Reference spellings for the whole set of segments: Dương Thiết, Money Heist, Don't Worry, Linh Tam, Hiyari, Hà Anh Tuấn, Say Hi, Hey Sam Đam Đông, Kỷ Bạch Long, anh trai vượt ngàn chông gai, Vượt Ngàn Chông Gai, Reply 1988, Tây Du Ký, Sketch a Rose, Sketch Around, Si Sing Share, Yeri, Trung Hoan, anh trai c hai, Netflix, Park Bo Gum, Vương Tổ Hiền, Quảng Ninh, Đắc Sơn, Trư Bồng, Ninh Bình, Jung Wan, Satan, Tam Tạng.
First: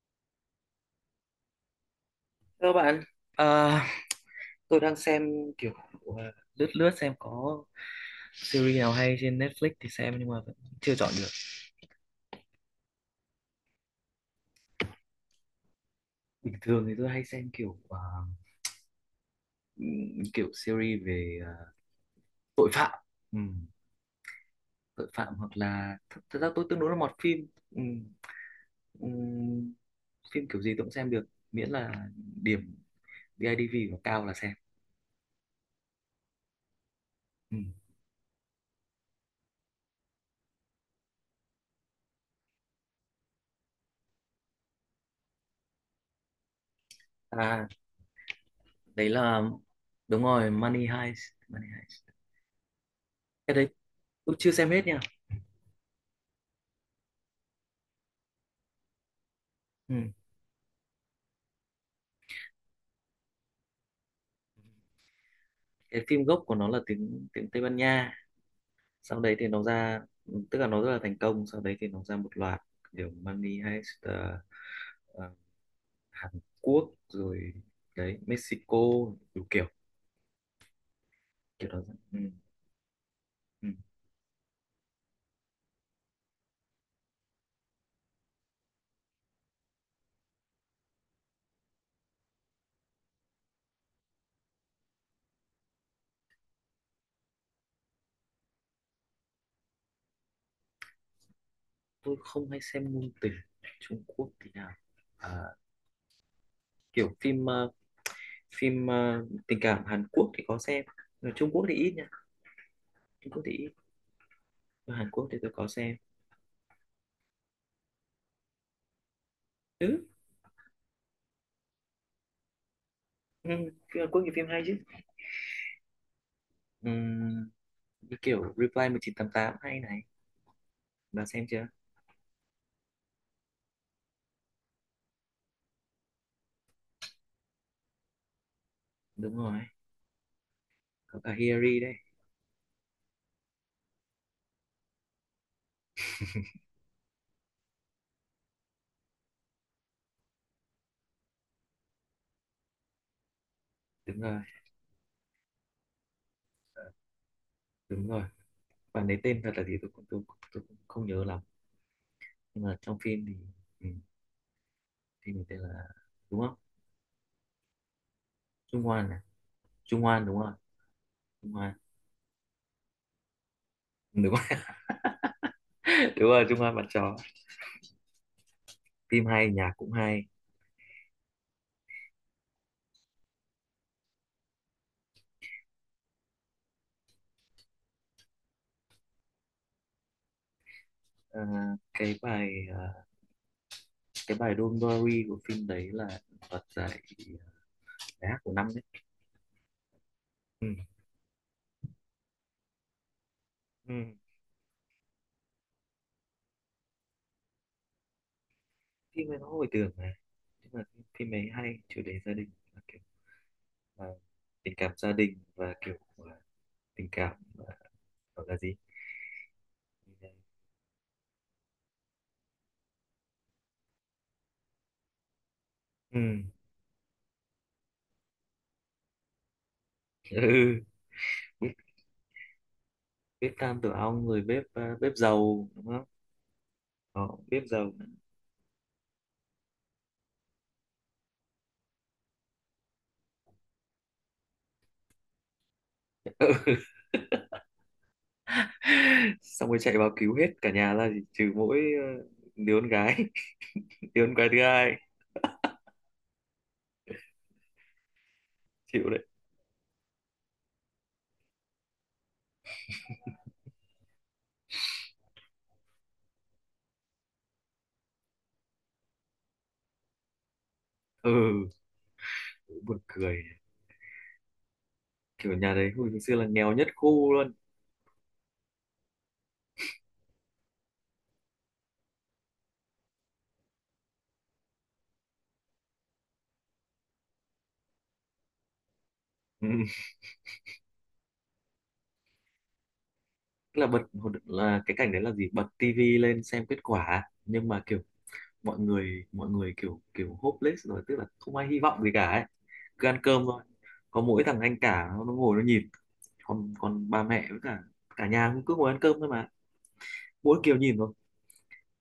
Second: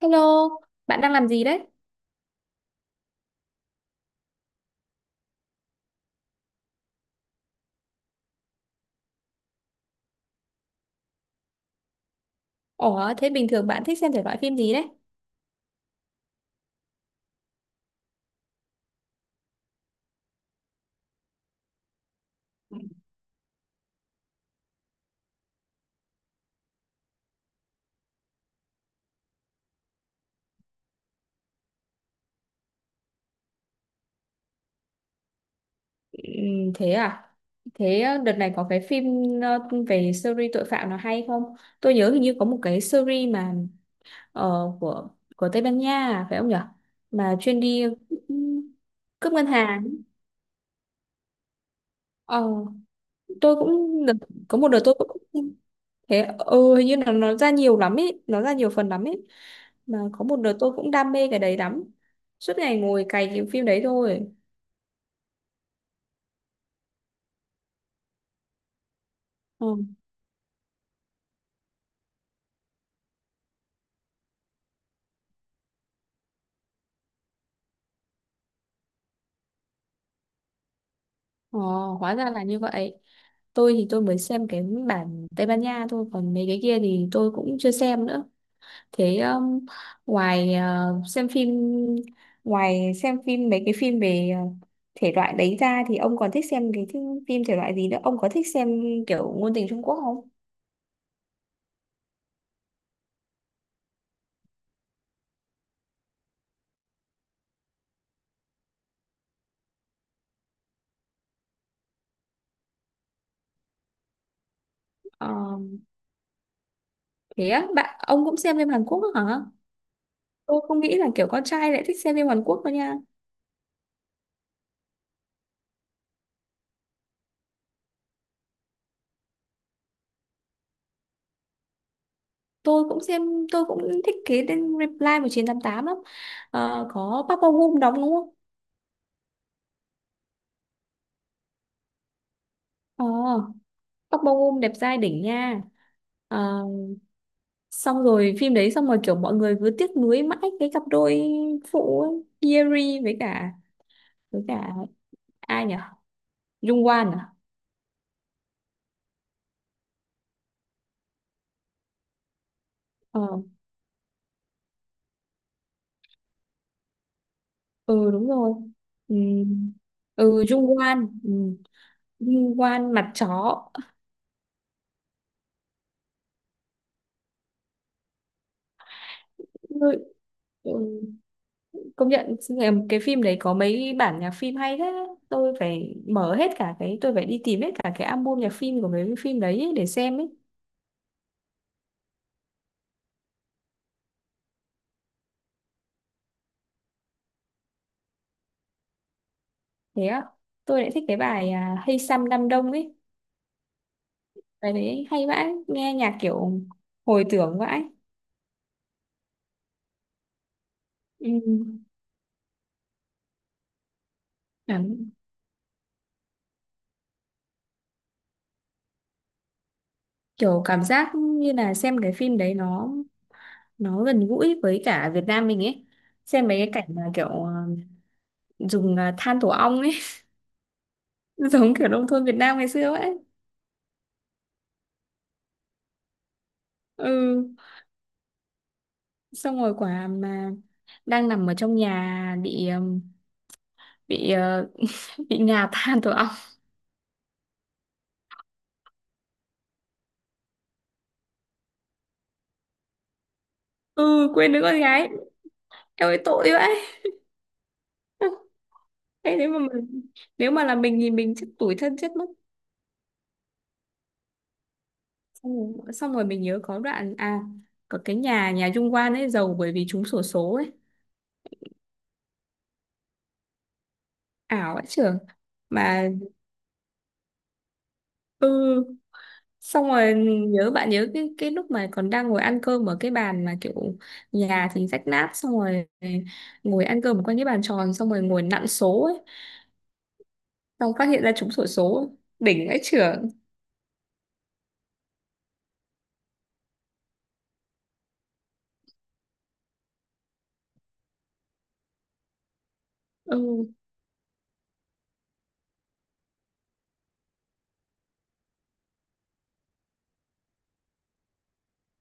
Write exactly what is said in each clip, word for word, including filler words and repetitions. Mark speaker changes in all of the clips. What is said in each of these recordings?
Speaker 1: Hello, bạn đang làm gì đấy?
Speaker 2: Thưa bạn, à, tôi đang xem kiểu à, lướt lướt xem có series nào hay trên Netflix thì xem, nhưng mà vẫn chưa chọn được.
Speaker 1: Ủa, thế bình thường bạn thích xem thể loại phim gì đấy?
Speaker 2: Bình thường thì tôi hay xem kiểu à, ừm, kiểu series về à, tội phạm. Ừm, Tội phạm, hoặc là th thật ra tôi tương đối là mọt phim. Ừm, ừm, Phim kiểu gì tôi cũng xem được, miễn là điểm bê i bê i đê vê của cao là xem.
Speaker 1: Ừm, thế à?
Speaker 2: Ừm.
Speaker 1: Thế ờ, đợt này có cái phim ờ, về series tội phạm nào hay không? Tôi nhớ hình như có một cái series mà ờ, của của Tây Ban Nha, à, phải không nhở? Mà chuyên
Speaker 2: À,
Speaker 1: đi ừm,
Speaker 2: đấy
Speaker 1: cướp
Speaker 2: là
Speaker 1: ngân hàng.
Speaker 2: đúng rồi, Money Heist, Money Heist.
Speaker 1: Ờ,
Speaker 2: Cái
Speaker 1: tôi
Speaker 2: đấy
Speaker 1: cũng đợt-
Speaker 2: tôi chưa
Speaker 1: có một
Speaker 2: xem
Speaker 1: đợt
Speaker 2: hết
Speaker 1: tôi
Speaker 2: nha.
Speaker 1: cũng, thế ừ, hình như là nó ra nhiều lắm ấy, nó ra nhiều phần lắm ấy.
Speaker 2: Ừ.
Speaker 1: Mà có một đợt tôi cũng đam mê cái đấy lắm. Suốt ngày ngồi cày cái phim đấy thôi.
Speaker 2: Cái phim gốc của nó là tiếng tiếng Tây Ban Nha, sau đấy thì nó ra, tức là nó rất là thành công, sau đấy thì nó ra một loạt kiểu Money Heist ờ, ờ, Hàn Quốc rồi, đấy, Mexico, đủ kiểu
Speaker 1: Ồ,
Speaker 2: kiểu đó.
Speaker 1: hóa
Speaker 2: Ừ.
Speaker 1: ra là như vậy.
Speaker 2: Ừ.
Speaker 1: Tôi thì tôi mới xem cái bản Tây Ban Nha thôi, còn mấy cái kia thì tôi cũng chưa xem nữa. Thế um, ngoài ờ, xem phim ngoài xem phim mấy cái phim về ờ, thể loại đấy ra thì ông còn thích xem cái thi- phim thể loại gì nữa? Ông có thích xem kiểu ngôn tình Trung Quốc không?
Speaker 2: Tôi không hay xem ngôn tình Trung Quốc thì nào. à, Kiểu phim ờ, phim ờ, tình cảm Hàn Quốc thì có xem. Ở Trung Quốc thì ít nha, Trung Quốc thì ít. Ở Hàn Quốc
Speaker 1: Ờ,
Speaker 2: thì tôi có xem.
Speaker 1: thế á, bạn ông cũng xem phim Hàn Quốc nữa hả?
Speaker 2: Ừ.
Speaker 1: Tôi không nghĩ là kiểu con trai lại thích xem phim Hàn Quốc đâu nha.
Speaker 2: Ừ. Phim Hàn Quốc thì phim hay chứ. Ừ. Như kiểu Reply một chín tám tám hay này, bạn xem chưa?
Speaker 1: tôi cũng xem tôi cũng thích cái tên Reply mười chín tám tám lắm. Ờ, có Park Bo Gum đóng đúng không?
Speaker 2: Đúng rồi, có cả Hiyari đấy.
Speaker 1: ờ, Park Bo Gum đẹp trai đỉnh nha. Ờ, xong rồi phim đấy, xong rồi kiểu mọi người cứ tiếc nuối mãi cái cặp đôi phụ ấy, Yeri với cả
Speaker 2: Đúng rồi,
Speaker 1: với cả ai nhỉ, Jung Wan à?
Speaker 2: đúng rồi, bạn ấy tên thật là gì tôi cũng tôi, tôi cũng không nhớ lắm, nhưng mà trong phim thì
Speaker 1: ờ,
Speaker 2: ừ, phim thì tên là, đúng không?
Speaker 1: ừ, đúng rồi.
Speaker 2: Trung Hoan
Speaker 1: Ừ,
Speaker 2: à? Trung Hoan đúng
Speaker 1: ừ,
Speaker 2: không?
Speaker 1: Jung Wan, ừ.
Speaker 2: Trung Hoan,
Speaker 1: Jung Wan mặt chó.
Speaker 2: đúng rồi. Đúng rồi, Trung Hoan bạn chó. Phim hay, nhạc cũng hay.
Speaker 1: Ừ, công nhận. Ừ, cái phim đấy có mấy bản nhạc phim hay thế. Tôi phải mở hết cả cái tôi phải đi tìm hết cả cái album nhạc phim của mấy cái phim đấy ấy để xem ấy.
Speaker 2: Ờ, cái bài ờ, cái bài Don't Worry của phim đấy là đoạt giải bài hát của năm đấy.
Speaker 1: Thế á?
Speaker 2: Ừ.
Speaker 1: Tôi lại thích cái bài à, Hey Sam Đam Đông ấy.
Speaker 2: Ừ.
Speaker 1: Bài đấy hay vãi, nghe nhạc kiểu hồi tưởng vãi.
Speaker 2: Phim ấy nó hồi tưởng mà, nhưng mà phim
Speaker 1: Ừ.
Speaker 2: ấy hay, chủ đề gia đình và kiểu ờ, tình cảm
Speaker 1: cảm-
Speaker 2: gia đình, và kiểu ờ, tình cảm ờ, gọi là gì?
Speaker 1: Kiểu cảm giác như là xem cái phim đấy nó nó gần gũi với cả Việt Nam mình ấy.
Speaker 2: ừ
Speaker 1: Xem mấy cái cảnh mà kiểu à, dùng à, than tổ ong ấy.
Speaker 2: ừ bếp,
Speaker 1: Giống kiểu nông thôn Việt Nam ngày xưa ấy.
Speaker 2: Bếp tam tử ong, rồi bếp ờ, bếp dầu đúng không? Đó,
Speaker 1: Ừ.
Speaker 2: bếp dầu.
Speaker 1: Xong rồi quả mà đang nằm ở trong nhà bị ừm, bị ờ, bị ngà than tổ ong.
Speaker 2: Ừ. Xong rồi chạy vào cứu hết cả nhà ra, chỉ trừ mỗi ờ, đứa con gái. Đứa
Speaker 1: Ừ,
Speaker 2: con gái
Speaker 1: quên
Speaker 2: thứ
Speaker 1: đứa con
Speaker 2: hai,
Speaker 1: gái. Em ơi, tội vậy.
Speaker 2: chịu đấy.
Speaker 1: Thế nếu mà mình, nếu mà là mình thì mình chết, tủi thân chết mất. xong rồi, xong rồi mình nhớ có đoạn, à, có cái nhà nhà Dung Quan ấy giàu bởi vì trúng xổ số ấy,
Speaker 2: ừ Buồn cười,
Speaker 1: ảo ấy trưởng.
Speaker 2: kiểu nhà đấy
Speaker 1: Mà
Speaker 2: hồi xưa là nghèo nhất khu luôn.
Speaker 1: ừ, xong rồi mình nhớ bạn nhớ cái cái lúc mà còn đang ngồi ăn cơm ở cái bàn mà kiểu, nhà thì rách nát, xong rồi ngồi ăn cơm quanh cái bàn tròn, xong rồi ngồi nặn số ấy,
Speaker 2: Ừ.
Speaker 1: xong phát hiện ra trúng xổ số, đỉnh ấy trưởng.
Speaker 2: Tức là bật, là cái cảnh đấy là gì, bật tivi lên xem kết quả, nhưng mà kiểu mọi người mọi người kiểu kiểu hopeless rồi, tức là không ai hy vọng gì cả ấy, cứ ăn cơm thôi.
Speaker 1: Ừ,
Speaker 2: Có mỗi thằng anh cả nó nó ngồi nó nhìn, còn còn bà mẹ với cả cả nhà cũng cứ ngồi ăn cơm thôi mà, mỗi kiểu nhìn thôi.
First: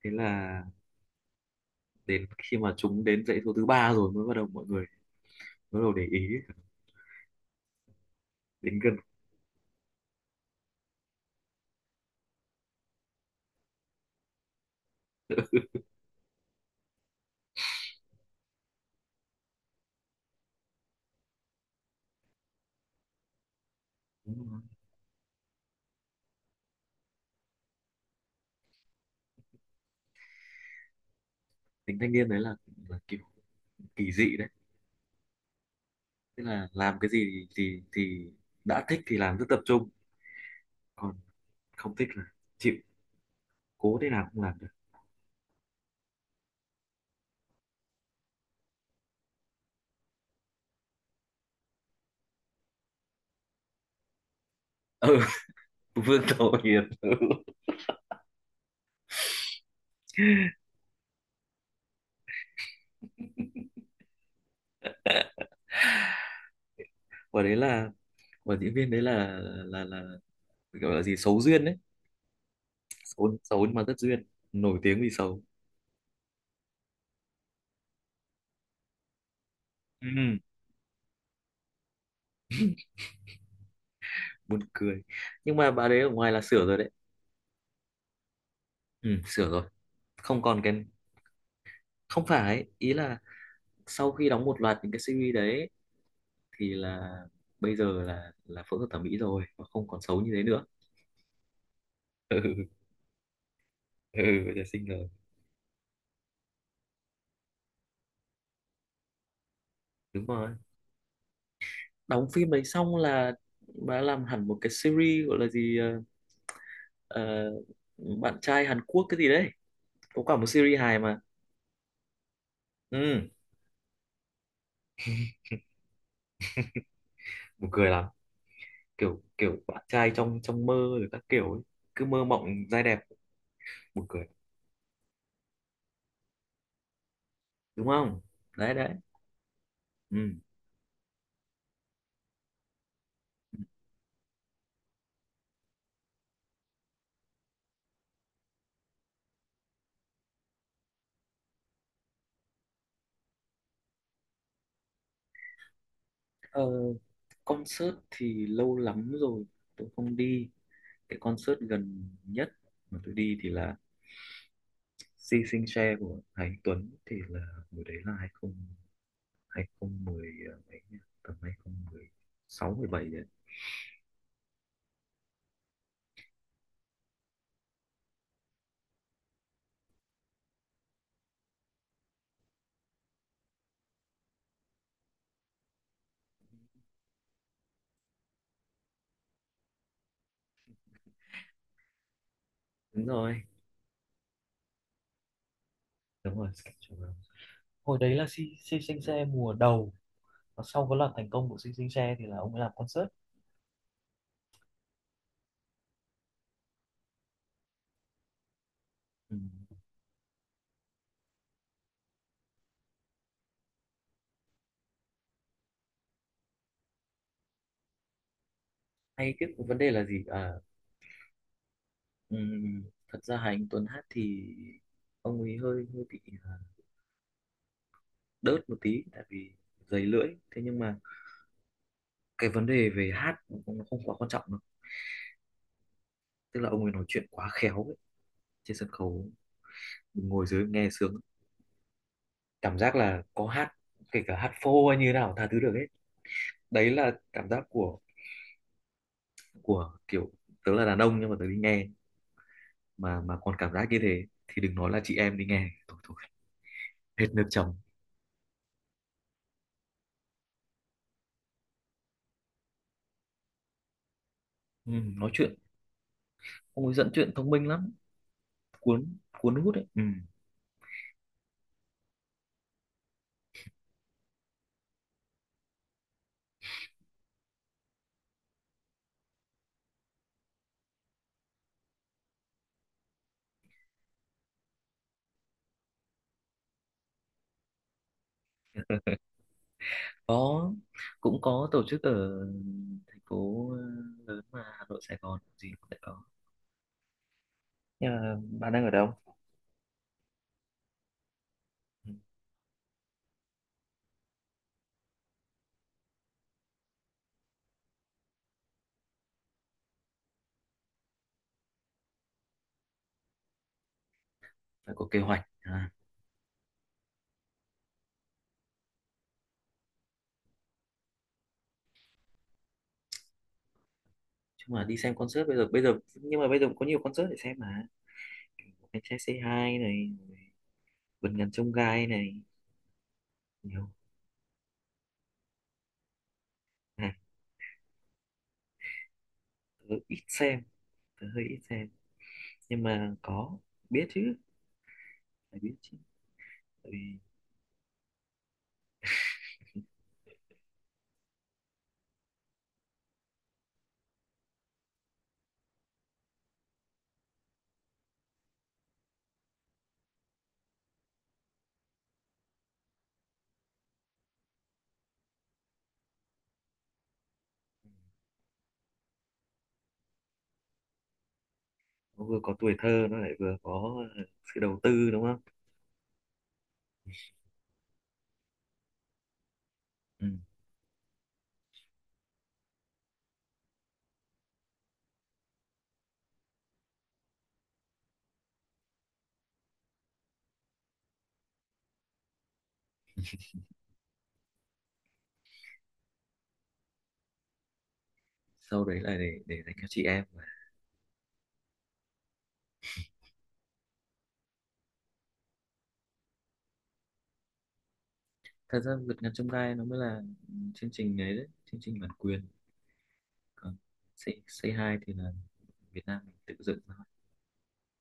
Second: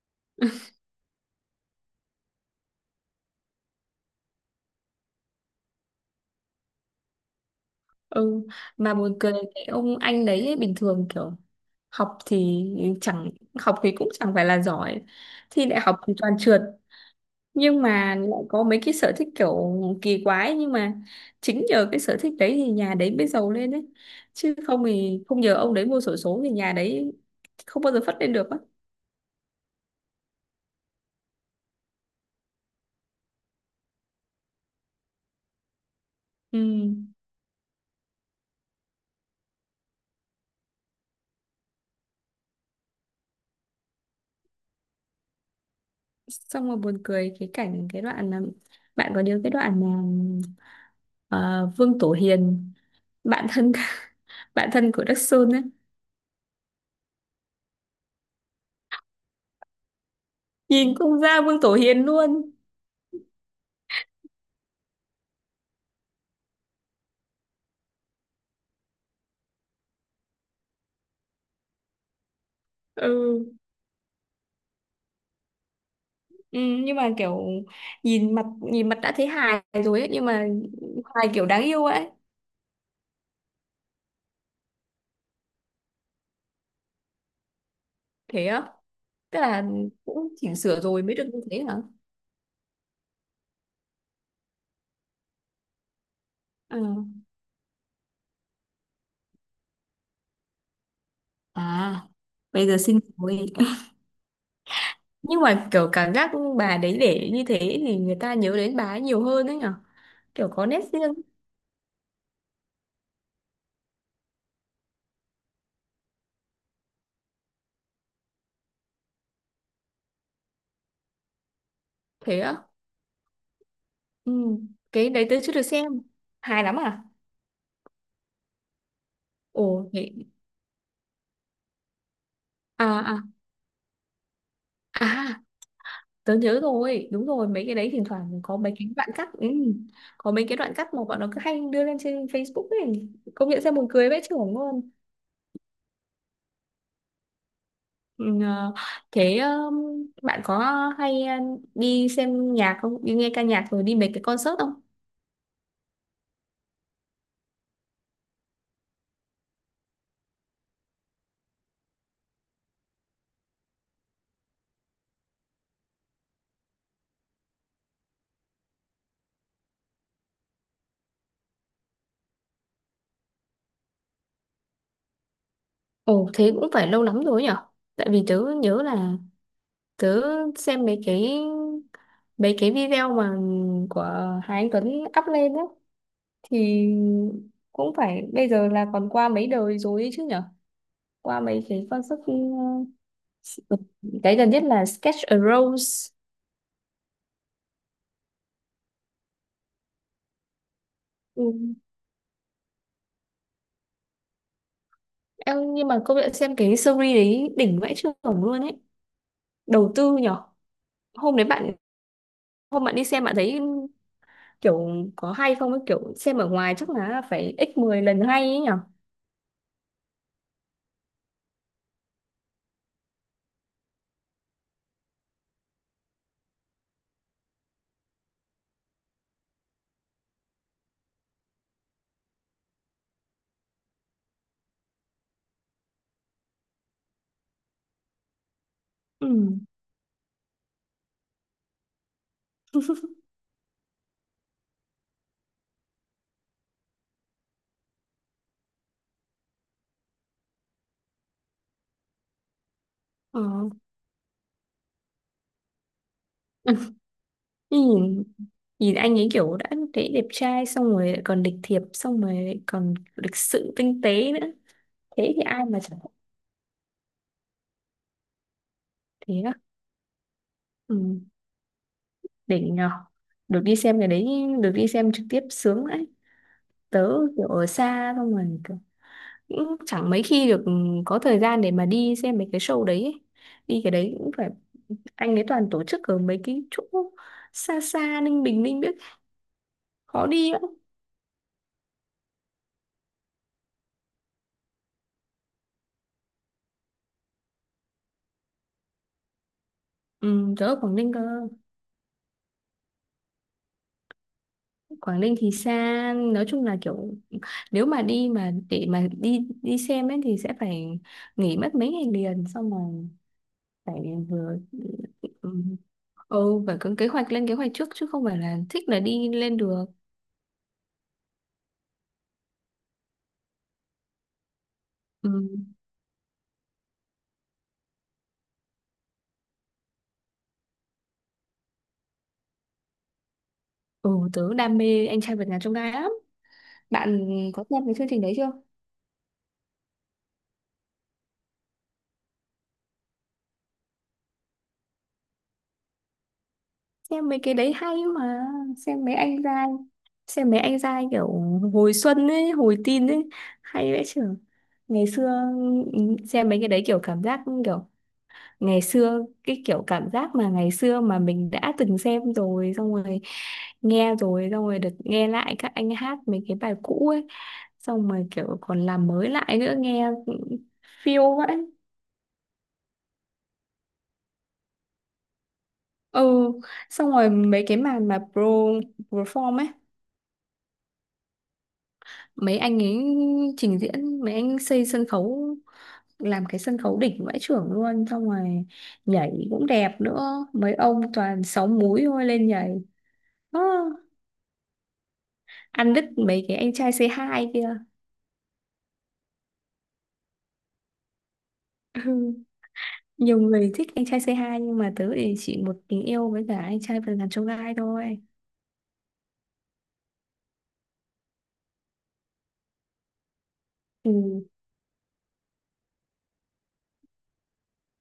Speaker 2: Thế là đến khi mà chúng đến dãy số thứ ba rồi mới bắt đầu mọi người mới bắt đầu để ý
Speaker 1: ừ,
Speaker 2: đến
Speaker 1: mà
Speaker 2: gần.
Speaker 1: buồn cười cái ông anh đấy ấy. Bình thường kiểu học thì chẳng học thì cũng chẳng phải là giỏi, thi đại học thì toàn trượt, nhưng mà lại có mấy cái sở thích kiểu kỳ quái. Nhưng mà chính nhờ cái sở thích đấy thì nhà đấy mới giàu lên đấy, chứ không thì không nhờ ông đấy mua xổ số thì nhà đấy không bao giờ phất lên được á.
Speaker 2: Tính thanh niên đấy là, là kiểu kỳ dị đấy, tức
Speaker 1: Ừ.
Speaker 2: là làm cái gì thì thì đã thích thì làm rất tập trung, còn không thích là chịu, cố thế nào cũng làm được.
Speaker 1: Xong rồi buồn cười cái cảnh, cái đoạn là, bạn có nhớ cái đoạn mà ờ, Vương Tổ Hiền, bạn thân, bạn thân của
Speaker 2: Ừ.
Speaker 1: Đắc Sơn ấy.
Speaker 2: Vương Tổ Hiền. Ừ.
Speaker 1: Nhìn cũng ra Vương Tổ Hiền luôn.
Speaker 2: và đấy là và diễn viên đấy là là là, gọi là gì? Xấu duyên đấy, xấu
Speaker 1: Ừ.
Speaker 2: xấu nhưng mà rất duyên, nổi tiếng vì xấu.
Speaker 1: Ừ, nhưng mà kiểu nhìn mặt nhìn mặt đã thấy hài rồi ấy, nhưng
Speaker 2: ừ,
Speaker 1: mà hài kiểu đáng yêu ấy.
Speaker 2: Buồn cười, nhưng mà bà đấy ở ngoài là sửa rồi đấy.
Speaker 1: Thế á?
Speaker 2: ừ,
Speaker 1: Tức
Speaker 2: Sửa rồi.
Speaker 1: là cũng
Speaker 2: Không
Speaker 1: chỉnh
Speaker 2: còn cái
Speaker 1: sửa rồi mới được như thế hả?
Speaker 2: Không phải, ý là sau khi đóng một loạt những cái series đấy thì
Speaker 1: à,
Speaker 2: là bây giờ là là phẫu thuật thẩm mỹ rồi và không còn xấu như thế nữa.
Speaker 1: à
Speaker 2: ừ
Speaker 1: Bây giờ xin rồi.
Speaker 2: ừ Giờ xinh rồi.
Speaker 1: Nhưng mà kiểu cảm giác bà đấy để như thế thì người ta nhớ đến bà ấy nhiều hơn đấy nhở,
Speaker 2: Đúng rồi,
Speaker 1: kiểu có nét riêng.
Speaker 2: đóng phim đấy xong là bà làm hẳn một cái series gọi là gì, ờ, ờ, bạn trai Hàn Quốc cái gì đấy, có cả một series hài mà.
Speaker 1: Thế á?
Speaker 2: ừ
Speaker 1: Ừ. Cái đấy tớ chưa được xem, hài lắm à?
Speaker 2: Buồn cười lắm, kiểu kiểu bạn
Speaker 1: Ồ, thế
Speaker 2: trai trong trong mơ rồi các kiểu ấy. Cứ mơ mộng, trai
Speaker 1: À
Speaker 2: đẹp,
Speaker 1: à
Speaker 2: buồn cười
Speaker 1: à tớ nhớ rồi, đúng rồi, mấy cái
Speaker 2: đúng
Speaker 1: đấy thỉnh
Speaker 2: không?
Speaker 1: thoảng có
Speaker 2: Đấy
Speaker 1: mấy
Speaker 2: đấy.
Speaker 1: cái đoạn cắt. Ừ.
Speaker 2: Ừ.
Speaker 1: Có mấy cái đoạn cắt mà bọn nó cứ hay đưa lên trên Facebook ấy, công nhận ra buồn cười vãi chưởng luôn. Ừ. Ờ, thế ờ, bạn có hay ờ, đi xem nhạc không? Đi nghe ca nhạc rồi đi mấy cái concert không?
Speaker 2: ờ, Concert thì lâu lắm rồi tôi không đi. Cái concert gần nhất mà tôi đi thì là Si Sing Share của Hà Anh Tuấn, thì là hồi đấy là hai không, hai không một không, ờ, mấy nhỉ? Tầm hai không một sáu, mười 17 đấy.
Speaker 1: Ồ, thế cũng phải lâu lắm rồi nhở? Tại vì tớ nhớ là tớ xem mấy cái, mấy cái video mà của Hà Anh Tuấn up lên á, thì cũng phải bây giờ là còn qua mấy đời rồi ấy chứ nhở? Qua mấy cái concert,
Speaker 2: Đúng rồi.
Speaker 1: ờ, cái gần nhất là Sketch a Rose.
Speaker 2: Đúng rồi, Sketch Around. Hồi đấy là Si Si Sinh Xe mùa đầu, và sau có loạt thành công
Speaker 1: Ừ.
Speaker 2: của Si Sinh Xe thì là ông ấy làm concert.
Speaker 1: Em nhưng mà công nhận xem cái series đấy đỉnh vãi chưởng luôn ấy.
Speaker 2: Ừ.
Speaker 1: Đầu tư nhở. hôm đấy bạn Hôm bạn đi xem bạn thấy kiểu có hay không ấy, kiểu xem ở ngoài chắc là phải x mười lần hay ấy nhở.
Speaker 2: Hay cái vấn đề là gì? À, ừm, thật ra Hà Anh Tuấn hát thì ông ấy hơi hơi bị à, đớt một tí, tại vì dày lưỡi. Thế nhưng mà cái vấn đề về hát cũng không không quá quan trọng đâu. Tức là ông ấy nói chuyện quá khéo ấy. Trên sân khấu
Speaker 1: Ừ.
Speaker 2: mình ngồi dưới nghe sướng, cảm giác là có hát, kể cả hát phô hay như thế nào tha thứ được hết. Đấy là cảm giác của của kiểu tớ là đàn ông, nhưng mà tớ đi nghe mà mà
Speaker 1: ờ.
Speaker 2: còn cảm giác như thế thì đừng nói là chị em đi nghe. Thôi thôi, hết nước chấm.
Speaker 1: nhìn Nhìn anh ấy kiểu đã thấy đẹp trai, xong rồi lại còn lịch thiệp, xong rồi lại còn lịch sự tinh tế nữa,
Speaker 2: Ừ, nói
Speaker 1: thế thì
Speaker 2: chuyện
Speaker 1: ai mà chẳng thích.
Speaker 2: ông ấy dẫn truyện thông minh lắm, cuốn
Speaker 1: Thế á?
Speaker 2: cuốn hút đấy. Ừ.
Speaker 1: Ừ. Đỉnh nhở. Được đi xem cái đấy, được đi xem trực tiếp sướng đấy. Tớ kiểu ở xa, xong rồi kiểu cũng chẳng mấy khi được có thời gian để mà đi xem mấy cái show đấy ấy. Đi cái đấy cũng phải, anh ấy toàn tổ chức ở mấy cái chỗ xa xa, Ninh Bình Ninh biết, khó đi lắm.
Speaker 2: có Cũng có tổ chức ở thành phố ờ, lớn mà, Hà Nội Sài Gòn gì cũng sẽ có, nhưng mà bạn đang ở đâu?
Speaker 1: Ừ, tớ ở Quảng Ninh cơ.
Speaker 2: Ừ,
Speaker 1: Quảng Ninh thì xa, nói chung là kiểu nếu mà đi mà để mà đi đi xem ấy thì sẽ phải nghỉ mất mấy ngày liền, xong rồi phải vừa,
Speaker 2: phải có kế hoạch
Speaker 1: ừ,
Speaker 2: à.
Speaker 1: ừ phải có kế hoạch, lên kế hoạch trước chứ không phải là thích là đi lên được.
Speaker 2: Chứ mà đi xem
Speaker 1: Ừ,
Speaker 2: concert bây giờ, bây giờ nhưng mà bây giờ cũng có nhiều concert để xem mà. Kiểu anh trai Say Hi này, vườn ngàn chông gai này, nhiều.
Speaker 1: ừ tớ đam mê anh trai vượt ngàn chông gai lắm.
Speaker 2: À,
Speaker 1: Bạn có xem cái chương trình đấy chưa?
Speaker 2: tớ ít xem, tớ hơi ít xem nhưng mà có biết chứ, phải biết chứ, tại vì
Speaker 1: Xem mấy cái đấy hay mà. xem mấy anh giai xem mấy anh giai kiểu hồi xuân ấy, hồi teen ấy, hay vãi chưởng. Ngày xưa, ừ, xem mấy cái đấy kiểu cảm giác kiểu ngày xưa, cái kiểu cảm giác mà ngày xưa mà mình đã từng xem rồi, xong rồi nghe rồi, xong rồi được nghe lại các anh hát mấy cái bài cũ ấy, xong rồi kiểu còn làm mới lại nữa, nghe phiêu vậy.
Speaker 2: nó vừa có tuổi thơ nó lại vừa có sự đầu tư đúng không?
Speaker 1: Ừ. Xong rồi mấy cái màn mà pro perform ấy,
Speaker 2: Ừ.
Speaker 1: mấy anh ấy trình diễn, mấy anh xây sân khấu, làm cái sân khấu đỉnh vãi chưởng luôn, xong rồi nhảy cũng đẹp nữa, mấy ông toàn sáu múi thôi lên nhảy. Ơ, ăn đứt mấy cái anh trai c hai kia.
Speaker 2: Sau đấy là để để dành cho chị em mà.
Speaker 1: Ừ, nhiều người thích anh trai c hai nhưng mà tớ thì chỉ một tình yêu với cả anh trai vườn ngàn chông gai thôi.
Speaker 2: Thật ra vượt ngàn chông gai nó mới là chương trình đấy, đấy chương trình bản quyền, còn Say,
Speaker 1: Ừ.
Speaker 2: Say Hi thì là Việt Nam mình tự dựng nó.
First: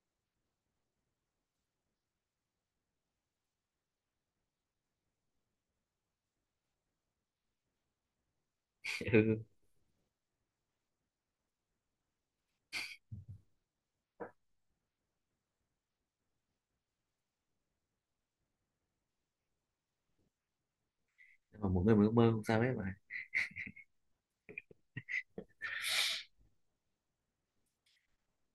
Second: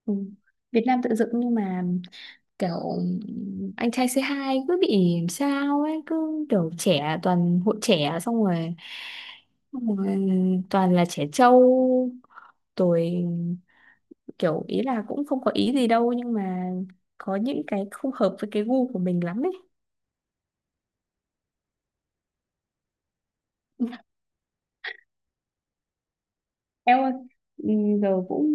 Speaker 1: Ừ. Việt Nam tự dựng nhưng mà kiểu anh trai c hai cứ bị làm sao ấy, cứ kiểu trẻ, toàn hội trẻ, xong rồi
Speaker 2: Ừ.
Speaker 1: xong rồi toàn là trẻ trâu rồi, kiểu ý là cũng không có ý gì đâu nhưng mà có những cái không hợp với cái gu của mình lắm ấy.
Speaker 2: Nhưng mà mỗi người một ước mơ, không sao hết mà.
Speaker 1: Em ơi, ừ, giờ cũng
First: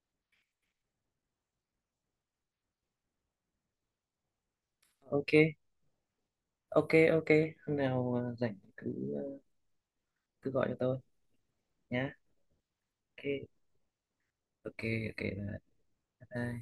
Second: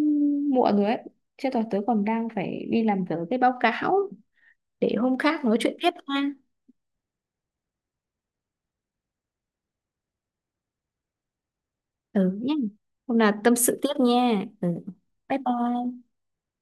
Speaker 1: muộn rồi ấy. Chứ tớ tớ còn đang phải đi làm dở cái báo cáo, để hôm
Speaker 2: Ok,
Speaker 1: khác nói chuyện tiếp nha.
Speaker 2: ok, ok, hôm nào ờ, rảnh cứ ờ, cứ gọi cho tôi nhá.
Speaker 1: Ừ nhé. Hôm nào
Speaker 2: Ok,
Speaker 1: tâm sự tiếp nha. Ừ.
Speaker 2: ok, ok,
Speaker 1: Bye bye.
Speaker 2: bye bye.